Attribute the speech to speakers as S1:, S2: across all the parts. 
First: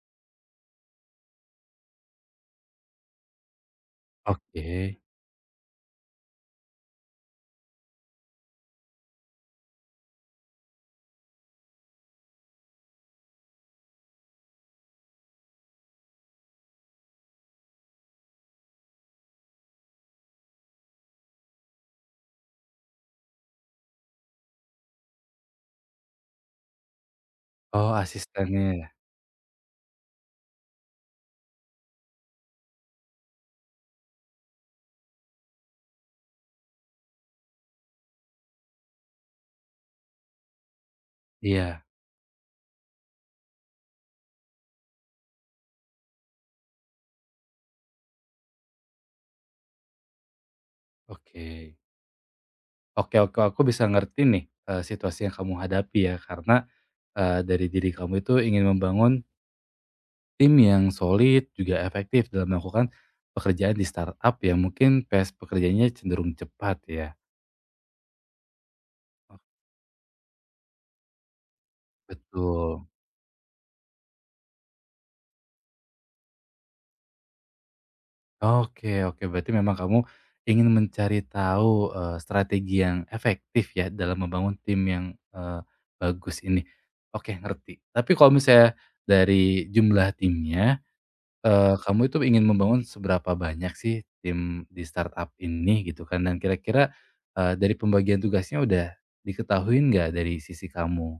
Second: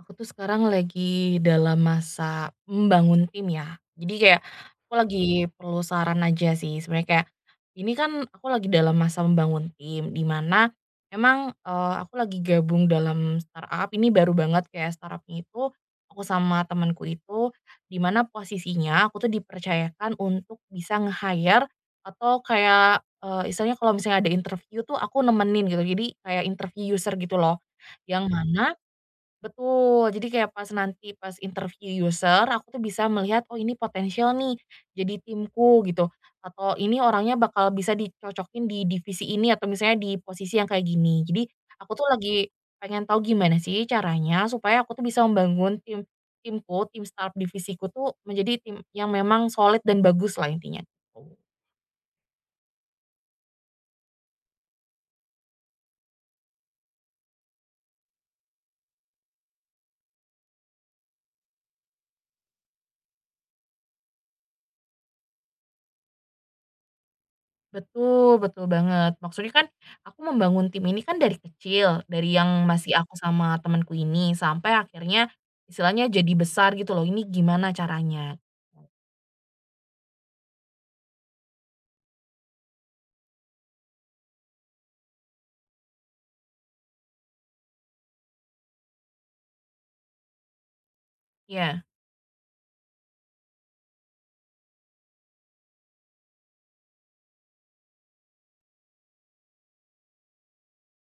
S1: Aku tuh sekarang lagi dalam masa membangun tim ya. Jadi kayak
S2: Oke.
S1: aku lagi perlu saran aja sih. Sebenarnya kayak ini kan aku lagi dalam masa membangun tim di mana emang aku lagi gabung dalam startup. Ini baru banget kayak startupnya itu aku sama temanku itu di mana posisinya aku tuh dipercayakan untuk bisa nge-hire atau kayak istilahnya kalau misalnya ada interview tuh aku nemenin gitu. Jadi kayak interview user gitu loh.
S2: Oh,
S1: Yang
S2: asistennya
S1: mana?
S2: ya?
S1: Betul, jadi kayak pas nanti pas interview user, aku tuh bisa melihat, "Oh ini potensial nih jadi timku," gitu, atau, "Ini orangnya bakal bisa dicocokin di divisi ini atau misalnya di posisi yang kayak gini." Jadi
S2: Iya,
S1: aku tuh lagi pengen tahu gimana sih caranya supaya aku tuh bisa membangun timku, tim startup divisiku tuh menjadi tim yang memang solid dan bagus lah intinya, gitu.
S2: oke. Oke oke, aku bisa ngerti nih, situasi yang kamu hadapi ya, karena, dari diri kamu itu ingin membangun tim yang solid, juga efektif dalam melakukan pekerjaan di startup yang mungkin pace pekerjaannya cenderung cepat ya.
S1: Betul betul banget. Maksudnya kan aku membangun tim ini kan dari kecil, dari yang
S2: Betul.
S1: masih aku sama temanku ini sampai akhirnya istilahnya jadi besar gitu loh, ini gimana caranya.
S2: Oke oke, berarti memang kamu ingin mencari tahu, strategi yang efektif ya dalam membangun tim yang, eee, bagus ini. Oke, ngerti. Tapi kalau misalnya dari jumlah timnya,
S1: Iya.
S2: kamu itu ingin membangun seberapa banyak sih tim di startup ini gitu kan? Dan kira-kira, dari pembagian tugasnya udah diketahui nggak dari sisi kamu?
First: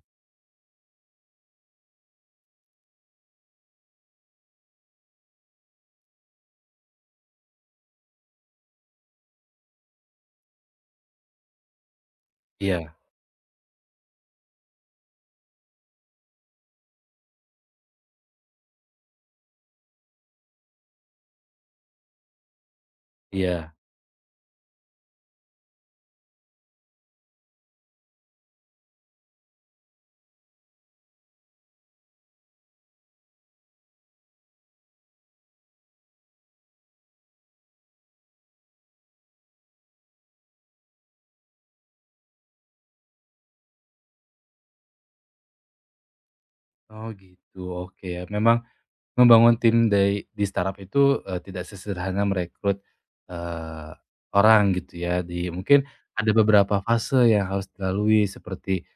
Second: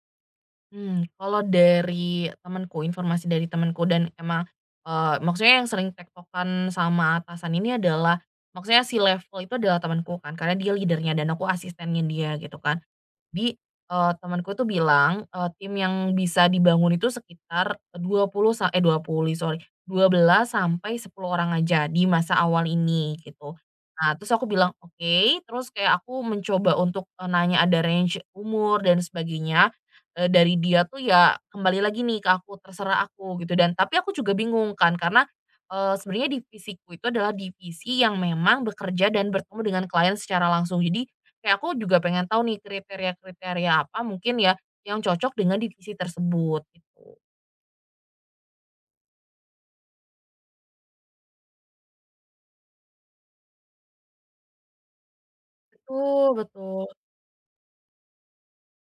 S1: hmm kalau dari temanku Informasi dari temanku dan emang, maksudnya yang sering tektokan sama atasan ini adalah maksudnya si level itu adalah temanku kan, karena dia leader dan aku asistennya dia gitu kan.
S2: Iya
S1: Jadi, temenku tuh bilang, tim yang bisa dibangun itu sekitar 20 sa eh, dua puluh sorry, 12 sampai 10 orang aja di masa awal ini gitu.
S2: iya.
S1: Nah, terus aku bilang, "Oke," terus kayak aku mencoba untuk, nanya ada range umur dan sebagainya, dari dia tuh ya kembali lagi nih ke aku, terserah aku gitu dan tapi aku juga bingung kan karena, sebenarnya divisiku itu adalah divisi yang memang bekerja dan bertemu dengan klien secara langsung. Jadi kayak aku juga pengen tahu nih kriteria-kriteria apa mungkin ya, yang cocok dengan divisi tersebut
S2: Oh
S1: gitu.
S2: gitu, oke ya memang membangun tim dari di startup itu, tidak sesederhana merekrut, eee, orang gitu ya di mungkin ada
S1: Betul
S2: beberapa
S1: betul
S2: fase yang harus dilalui seperti,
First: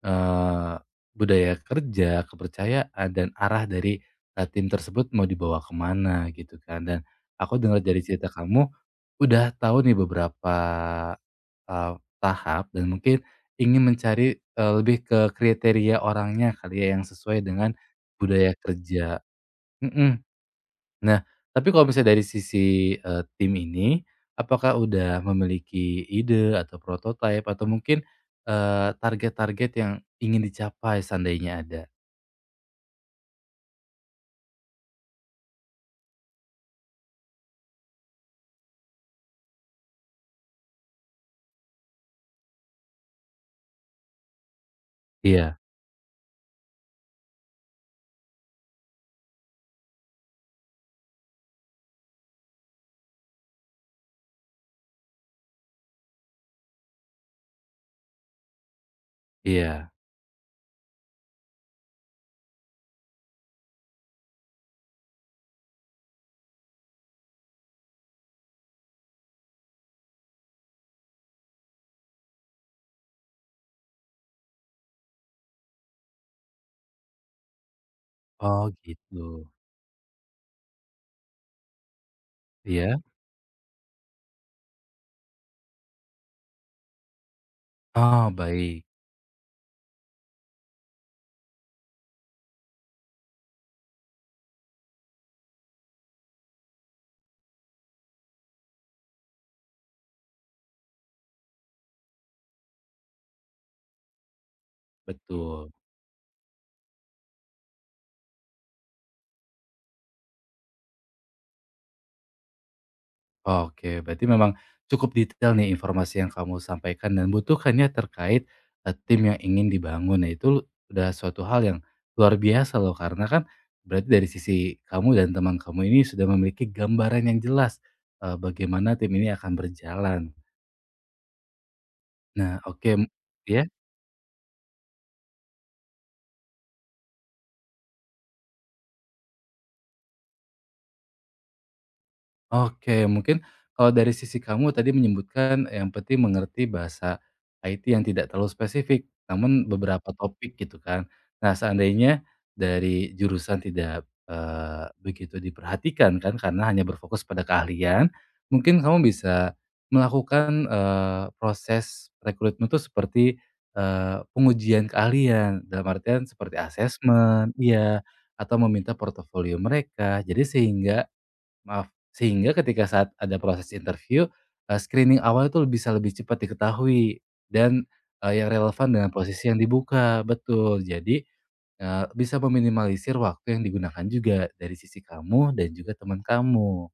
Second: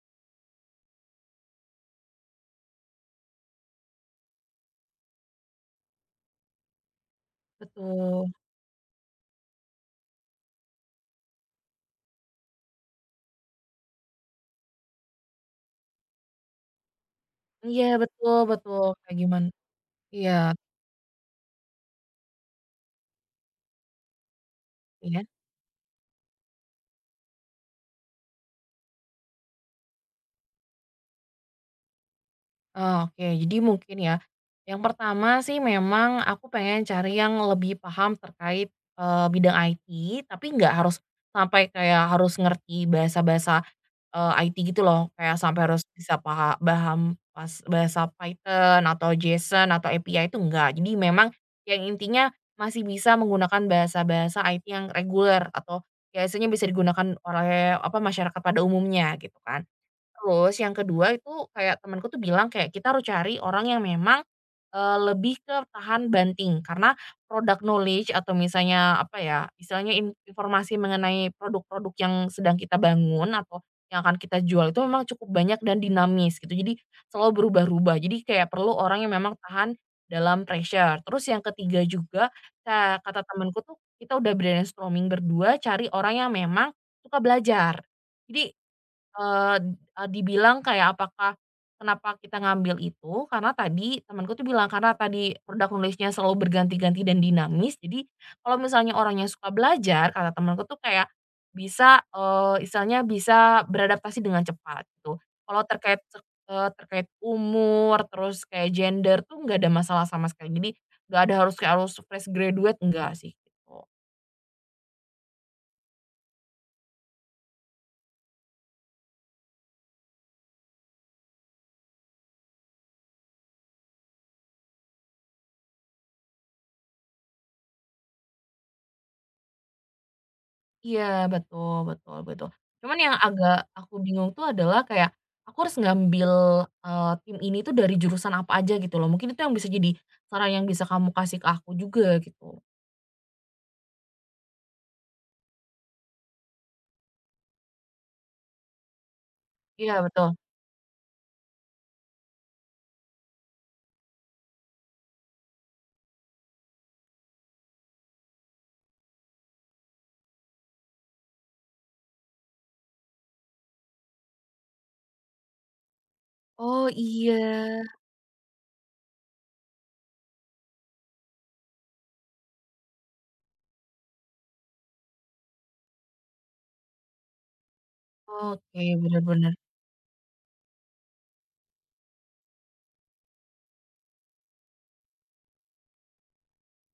S2: eee, budaya kerja, kepercayaan, dan arah dari, tim tersebut mau dibawa kemana gitu kan. Dan aku dengar dari
S1: betul.
S2: cerita kamu, udah tahu nih beberapa, eee, tahap dan mungkin ingin mencari, lebih ke kriteria orangnya kali ya yang sesuai dengan
S1: Iya betul
S2: budaya
S1: betul, kayak
S2: kerja.
S1: gimana.
S2: Mhm.
S1: Iya
S2: Nah, tapi kalau misalnya dari sisi, tim ini, apakah
S1: iya.
S2: udah memiliki ide atau prototipe atau mungkin, target-target yang ingin dicapai seandainya ada?
S1: Oh, oke, jadi mungkin ya, yang pertama sih memang aku pengen cari yang lebih paham terkait, bidang IT, tapi nggak harus sampai kayak harus ngerti bahasa-bahasa IT gitu loh, kayak
S2: Iya
S1: sampai harus bisa paham pas bahasa Python atau JSON atau API itu enggak. Jadi memang yang intinya masih bisa menggunakan bahasa-bahasa IT yang reguler atau biasanya bisa digunakan oleh, apa, masyarakat pada umumnya gitu kan.
S2: iya.
S1: Terus yang kedua itu kayak temanku tuh bilang kayak kita harus cari orang yang memang, lebih ke tahan banting karena product knowledge atau misalnya apa ya, istilahnya informasi mengenai produk-produk yang sedang kita bangun atau yang akan kita jual itu memang cukup banyak dan dinamis gitu. Jadi selalu berubah-ubah. Jadi kayak
S2: Oh
S1: perlu orang yang
S2: gitu.
S1: memang tahan dalam pressure. Terus yang ketiga juga ka
S2: Iya?
S1: kata temanku tuh kita udah brainstorming berdua cari orang yang memang suka belajar.
S2: Oh
S1: Jadi
S2: baik,
S1: Eee, eee, dibilang kayak apakah kenapa kita ngambil itu, karena tadi temanku tuh bilang, karena tadi produk nulisnya selalu berganti-ganti dan dinamis, jadi kalau misalnya orangnya suka belajar, kata temanku tuh kayak bisa, istilahnya bisa beradaptasi dengan cepat, gitu. Kalau
S2: betul.
S1: terkait terkait umur, terus kayak gender tuh nggak ada masalah sama sekali, jadi nggak ada harus kayak harus fresh graduate, enggak sih, gitu.
S2: Oke, berarti memang cukup detail nih informasi yang kamu sampaikan dan butuhkannya terkait tim yang ingin dibangun. Nah, itu udah suatu hal yang luar biasa loh karena kan berarti dari sisi kamu dan teman kamu ini sudah memiliki gambaran yang jelas bagaimana tim ini akan berjalan.
S1: Iya, betul betul betul.
S2: Nah, oke
S1: Cuman yang
S2: ya.
S1: agak aku bingung tuh adalah kayak, aku harus ngambil, tim ini tuh dari jurusan apa aja gitu loh. Mungkin itu yang bisa jadi saran yang bisa kamu kasih ke aku juga gitu.
S2: Oke, mungkin kalau dari sisi kamu tadi menyebutkan yang penting mengerti bahasa IT yang tidak terlalu spesifik, namun
S1: Iya
S2: beberapa
S1: betul.
S2: topik gitu kan. Nah, seandainya dari jurusan tidak begitu diperhatikan kan karena hanya berfokus pada keahlian, mungkin kamu bisa melakukan proses rekrutmen itu seperti pengujian keahlian dalam artian seperti
S1: Oh
S2: asesmen,
S1: iya,
S2: iya, atau meminta portofolio mereka. Jadi sehingga maaf. Sehingga ketika saat ada proses interview, screening awal itu bisa lebih cepat diketahui dan, yang
S1: oke,
S2: relevan dengan
S1: bener
S2: posisi
S1: bener.
S2: yang dibuka, betul. Jadi, bisa meminimalisir waktu yang digunakan juga dari sisi kamu dan juga teman kamu.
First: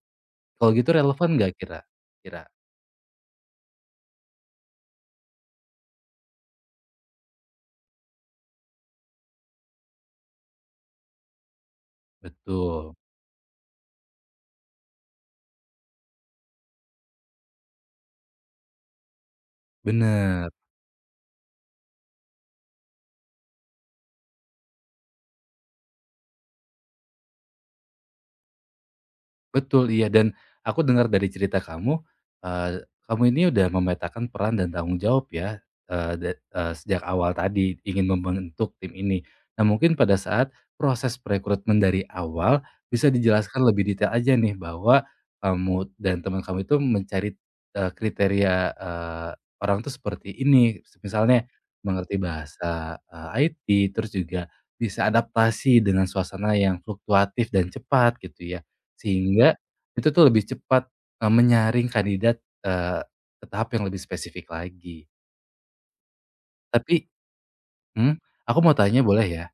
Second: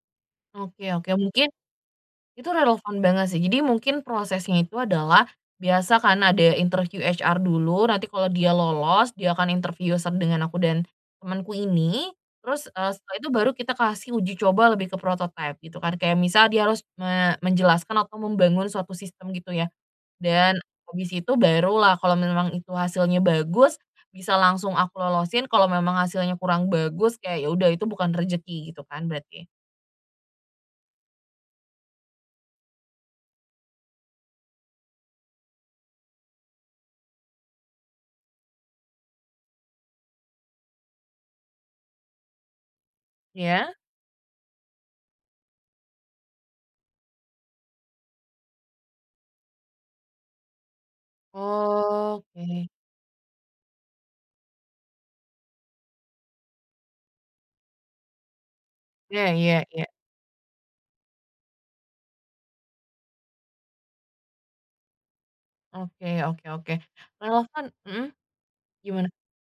S2: Kalau
S1: Oke
S2: gitu
S1: oke,
S2: relevan
S1: mungkin
S2: nggak kira kira?
S1: itu relevan banget sih. Jadi mungkin prosesnya itu adalah, biasa kan ada interview HR dulu, nanti kalau dia lolos, dia akan interview dengan aku dan temanku ini, terus,
S2: Betul,
S1: setelah itu baru kita kasih uji coba lebih ke prototipe gitu kan. Kayak misal dia harus menjelaskan atau membangun suatu sistem gitu ya.
S2: bener.
S1: Dan habis itu barulah kalau memang itu hasilnya bagus, bisa langsung aku lolosin, kalau memang hasilnya kurang bagus, kayak ya udah itu bukan rezeki gitu kan berarti?
S2: Betul, iya, dan aku dengar dari cerita kamu, kamu ini udah memetakan peran dan tanggung jawab ya, sejak awal tadi ingin membentuk tim ini. Nah, mungkin pada saat proses perekrutmen dari awal, bisa dijelaskan
S1: Ya.
S2: lebih detail aja nih bahwa kamu dan teman kamu itu mencari, kriteria, orang tuh seperti ini, misalnya mengerti
S1: Oke.
S2: bahasa, IT, terus juga bisa adaptasi dengan suasana yang fluktuatif dan cepat gitu ya.
S1: Iya iya
S2: Sehingga
S1: iya.
S2: itu tuh lebih cepat, menyaring kandidat, ke tahap yang lebih spesifik lagi.
S1: Oke oke oke.
S2: Tapi
S1: Kalau kan, mhm,
S2: mhm, aku mau tanya
S1: gimana?
S2: boleh ya?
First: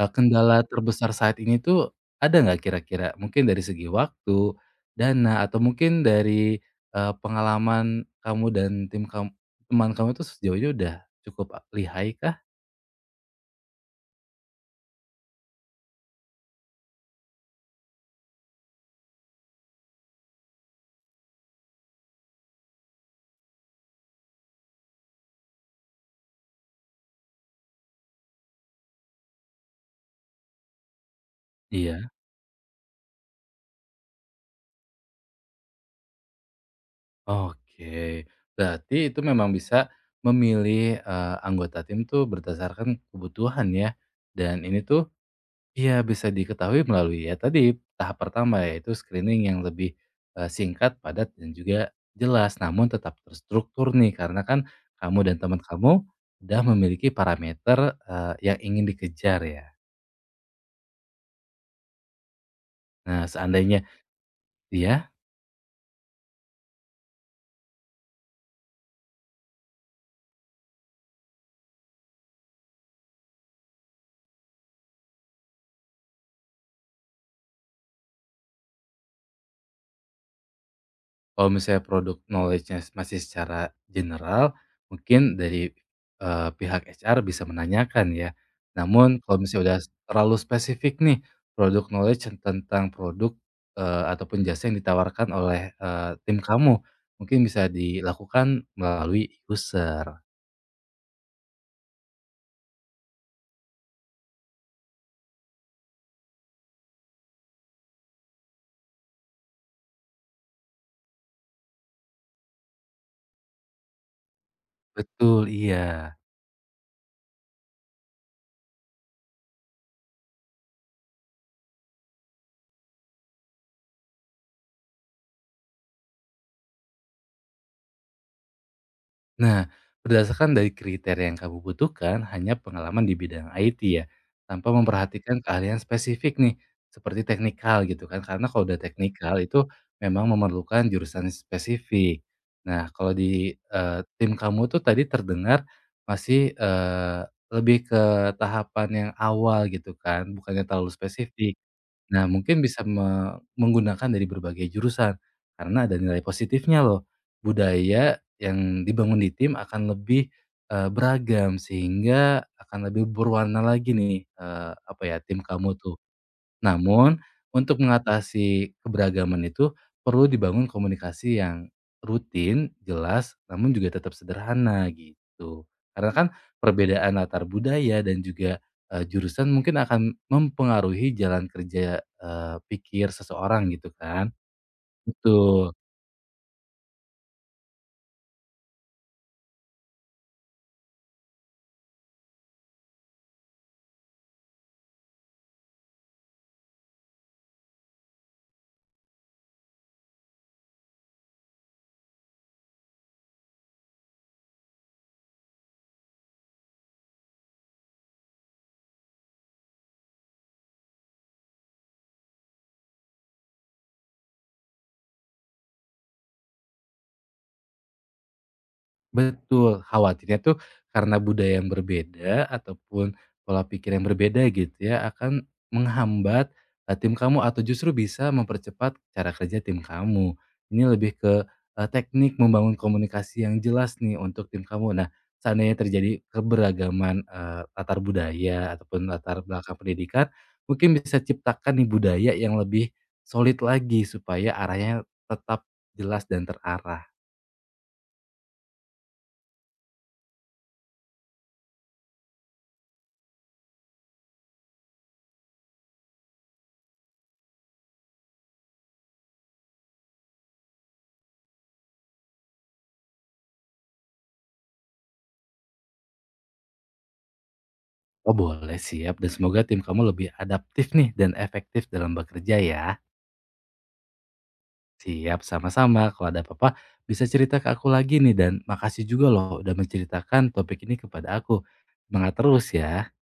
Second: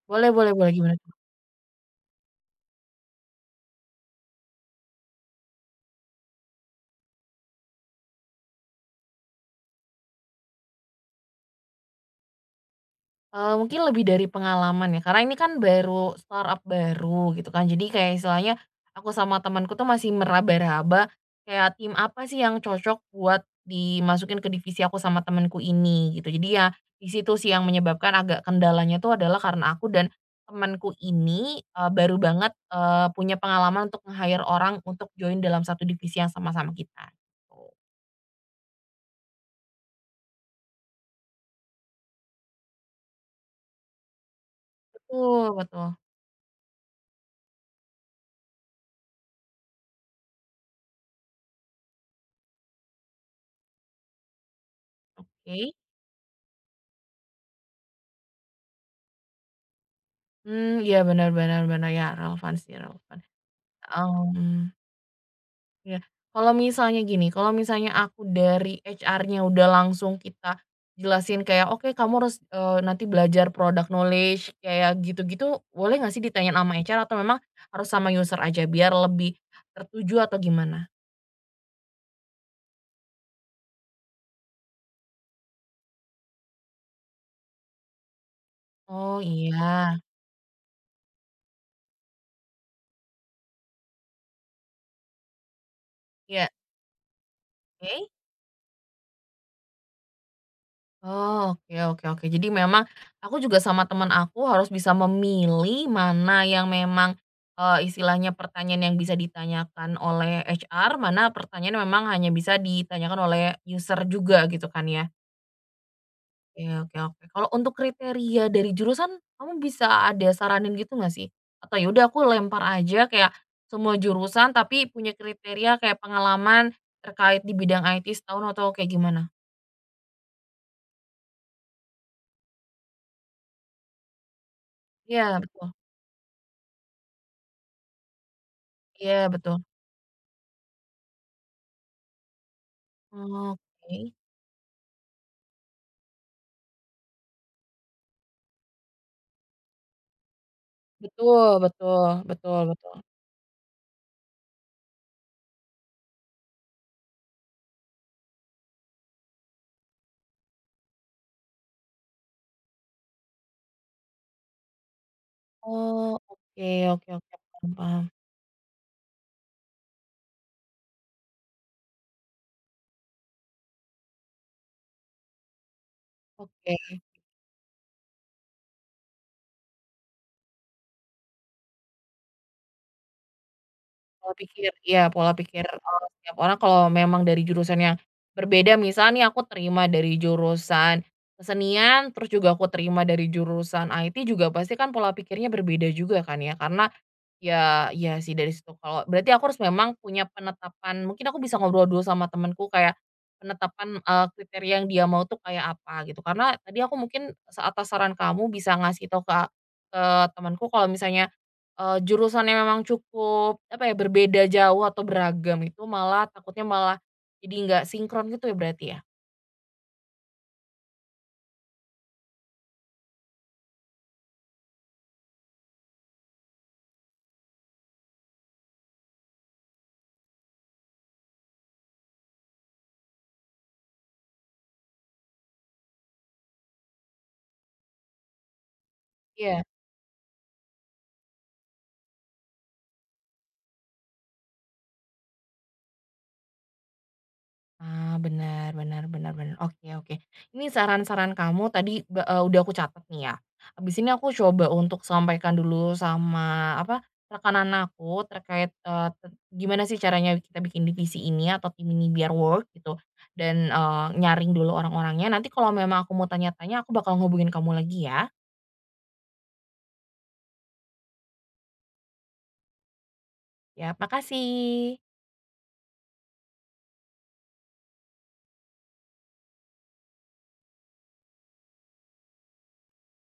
S1: Boleh boleh
S2: Kendala
S1: boleh, gimana
S2: terbesar
S1: tuh?
S2: saat ini tuh ada nggak kira-kira? Mungkin dari segi waktu, dana, atau mungkin dari, pengalaman kamu dan tim teman kamu tuh sejauh ini udah cukup a lihai kah?
S1: Mungkin lebih dari pengalaman ya, karena ini kan baru startup baru gitu kan, jadi kayak istilahnya aku sama temanku tuh masih meraba-raba, kayak tim apa sih yang cocok buat dimasukin ke divisi aku sama temanku ini gitu. Jadi ya di situ sih yang menyebabkan agak kendalanya tuh adalah karena aku dan temanku ini,
S2: Iya?
S1: baru banget, punya pengalaman untuk nge-hire orang untuk join dalam satu divisi yang sama-sama kita, gitu.
S2: Oke. Berarti itu memang bisa memilih, anggota tim tuh berdasarkan kebutuhan ya? Dan ini tuh
S1: Betul betul.
S2: iya, bisa diketahui melalui ya tadi tahap pertama yaitu screening yang lebih, singkat, padat, dan juga jelas, namun tetap terstruktur nih karena kan kamu dan teman
S1: Oke.
S2: kamu udah memiliki parameter, yang ingin dikejar ya.
S1: Iya, benar-benar benar benar, benar. Ya, relevan sih, relevan.
S2: Nah, seandainya
S1: um
S2: dia
S1: Ya. Kalau misalnya gini, kalau misalnya aku dari HR-nya udah langsung kita jelasin kayak, "Oke kamu harus, nanti belajar product knowledge," kayak gitu-gitu, boleh nggak sih ditanyain sama HR atau memang harus sama user aja biar lebih tertuju atau gimana?
S2: kalau misalnya produk knowledge-nya masih secara general, mungkin dari, pihak HR bisa menanyakan ya. Namun
S1: Oh
S2: kalau misalnya udah
S1: iya.
S2: terlalu spesifik nih, produk knowledge tentang produk, ataupun jasa yang ditawarkan oleh, tim
S1: Iya,
S2: kamu, mungkin bisa
S1: oke.
S2: dilakukan melalui user.
S1: Oh, oke oke oke. Jadi memang aku juga sama teman aku harus bisa memilih mana yang memang, istilahnya pertanyaan yang bisa ditanyakan oleh HR, mana pertanyaan yang memang hanya bisa ditanyakan oleh user juga gitu kan ya.
S2: Betul, iya.
S1: Oke oke oke. Kalau untuk kriteria dari jurusan, kamu bisa ada saranin gitu nggak sih? Atau yaudah aku lempar aja kayak semua jurusan tapi punya kriteria kayak pengalaman terkait di bidang IT setahun atau kayak gimana?
S2: Nah, berdasarkan dari kriteria yang kamu butuhkan, hanya pengalaman di bidang IT ya, tanpa
S1: Iya
S2: memperhatikan
S1: betul.
S2: keahlian spesifik nih, seperti teknikal gitu kan, karena kalau udah
S1: Iya
S2: teknikal
S1: betul.
S2: itu memang memerlukan jurusan spesifik. Nah, kalau di
S1: Oke.
S2: tim kamu tuh tadi terdengar masih lebih ke tahapan yang awal gitu kan, bukannya terlalu
S1: Betul
S2: spesifik.
S1: betul
S2: Nah,
S1: betul
S2: mungkin bisa
S1: betul.
S2: menggunakan dari berbagai jurusan, karena ada nilai positifnya loh. Budaya yang dibangun di tim akan lebih, beragam, sehingga akan lebih berwarna lagi nih, apa ya, tim kamu tuh.
S1: Oh, oke oke
S2: Namun,
S1: oke, paham
S2: untuk
S1: paham.
S2: mengatasi keberagaman itu perlu dibangun komunikasi yang rutin, jelas, namun juga tetap sederhana gitu. Karena kan
S1: Oke,
S2: perbedaan latar budaya dan juga jurusan mungkin akan mempengaruhi jalan kerja pikir seseorang gitu
S1: pola
S2: kan.
S1: pikir iya, pola pikir,
S2: Betul.
S1: setiap orang kalau memang dari jurusan yang berbeda, misalnya nih aku terima dari jurusan kesenian, terus juga aku terima dari jurusan IT juga pasti kan pola pikirnya berbeda juga kan ya, karena ya, iya sih dari situ kalau berarti aku harus memang punya penetapan mungkin aku bisa ngobrol dulu sama temanku kayak penetapan, kriteria yang dia mau tuh kayak apa gitu karena tadi aku mungkin atas saran kamu bisa ngasih tahu ke temanku kalau misalnya, jurusannya memang cukup apa ya berbeda jauh atau beragam itu malah takutnya malah jadi nggak sinkron gitu ya berarti ya?
S2: Betul, khawatirnya tuh karena budaya yang berbeda ataupun pola pikir yang berbeda gitu ya akan menghambat, tim kamu atau justru bisa mempercepat cara kerja tim kamu. Ini lebih ke, teknik membangun komunikasi yang jelas nih untuk tim kamu. Nah, seandainya terjadi keberagaman, latar budaya ataupun latar
S1: Iya.
S2: belakang pendidikan, mungkin bisa ciptakan nih budaya yang lebih solid lagi supaya arahnya tetap jelas dan terarah.
S1: Ah, benar benar benar benar. Oke oke. Ini saran-saran kamu tadi udah aku catat nih ya. Habis ini aku coba untuk sampaikan dulu sama, apa, rekanan aku terkait, eee, te gimana sih caranya kita bikin divisi ini atau tim ini biar work gitu dan, nyaring dulu orang-orangnya. Nanti kalau memang aku mau tanya-tanya, aku bakal ngubungin kamu lagi ya.
S2: Oh boleh, siap dan semoga tim kamu lebih adaptif nih dan efektif dalam bekerja ya.
S1: Ya, makasih.
S2: Siap, sama-sama. Kalau ada apa-apa bisa cerita ke aku lagi nih dan makasih juga loh udah menceritakan topik ini kepada aku. Semangat terus ya.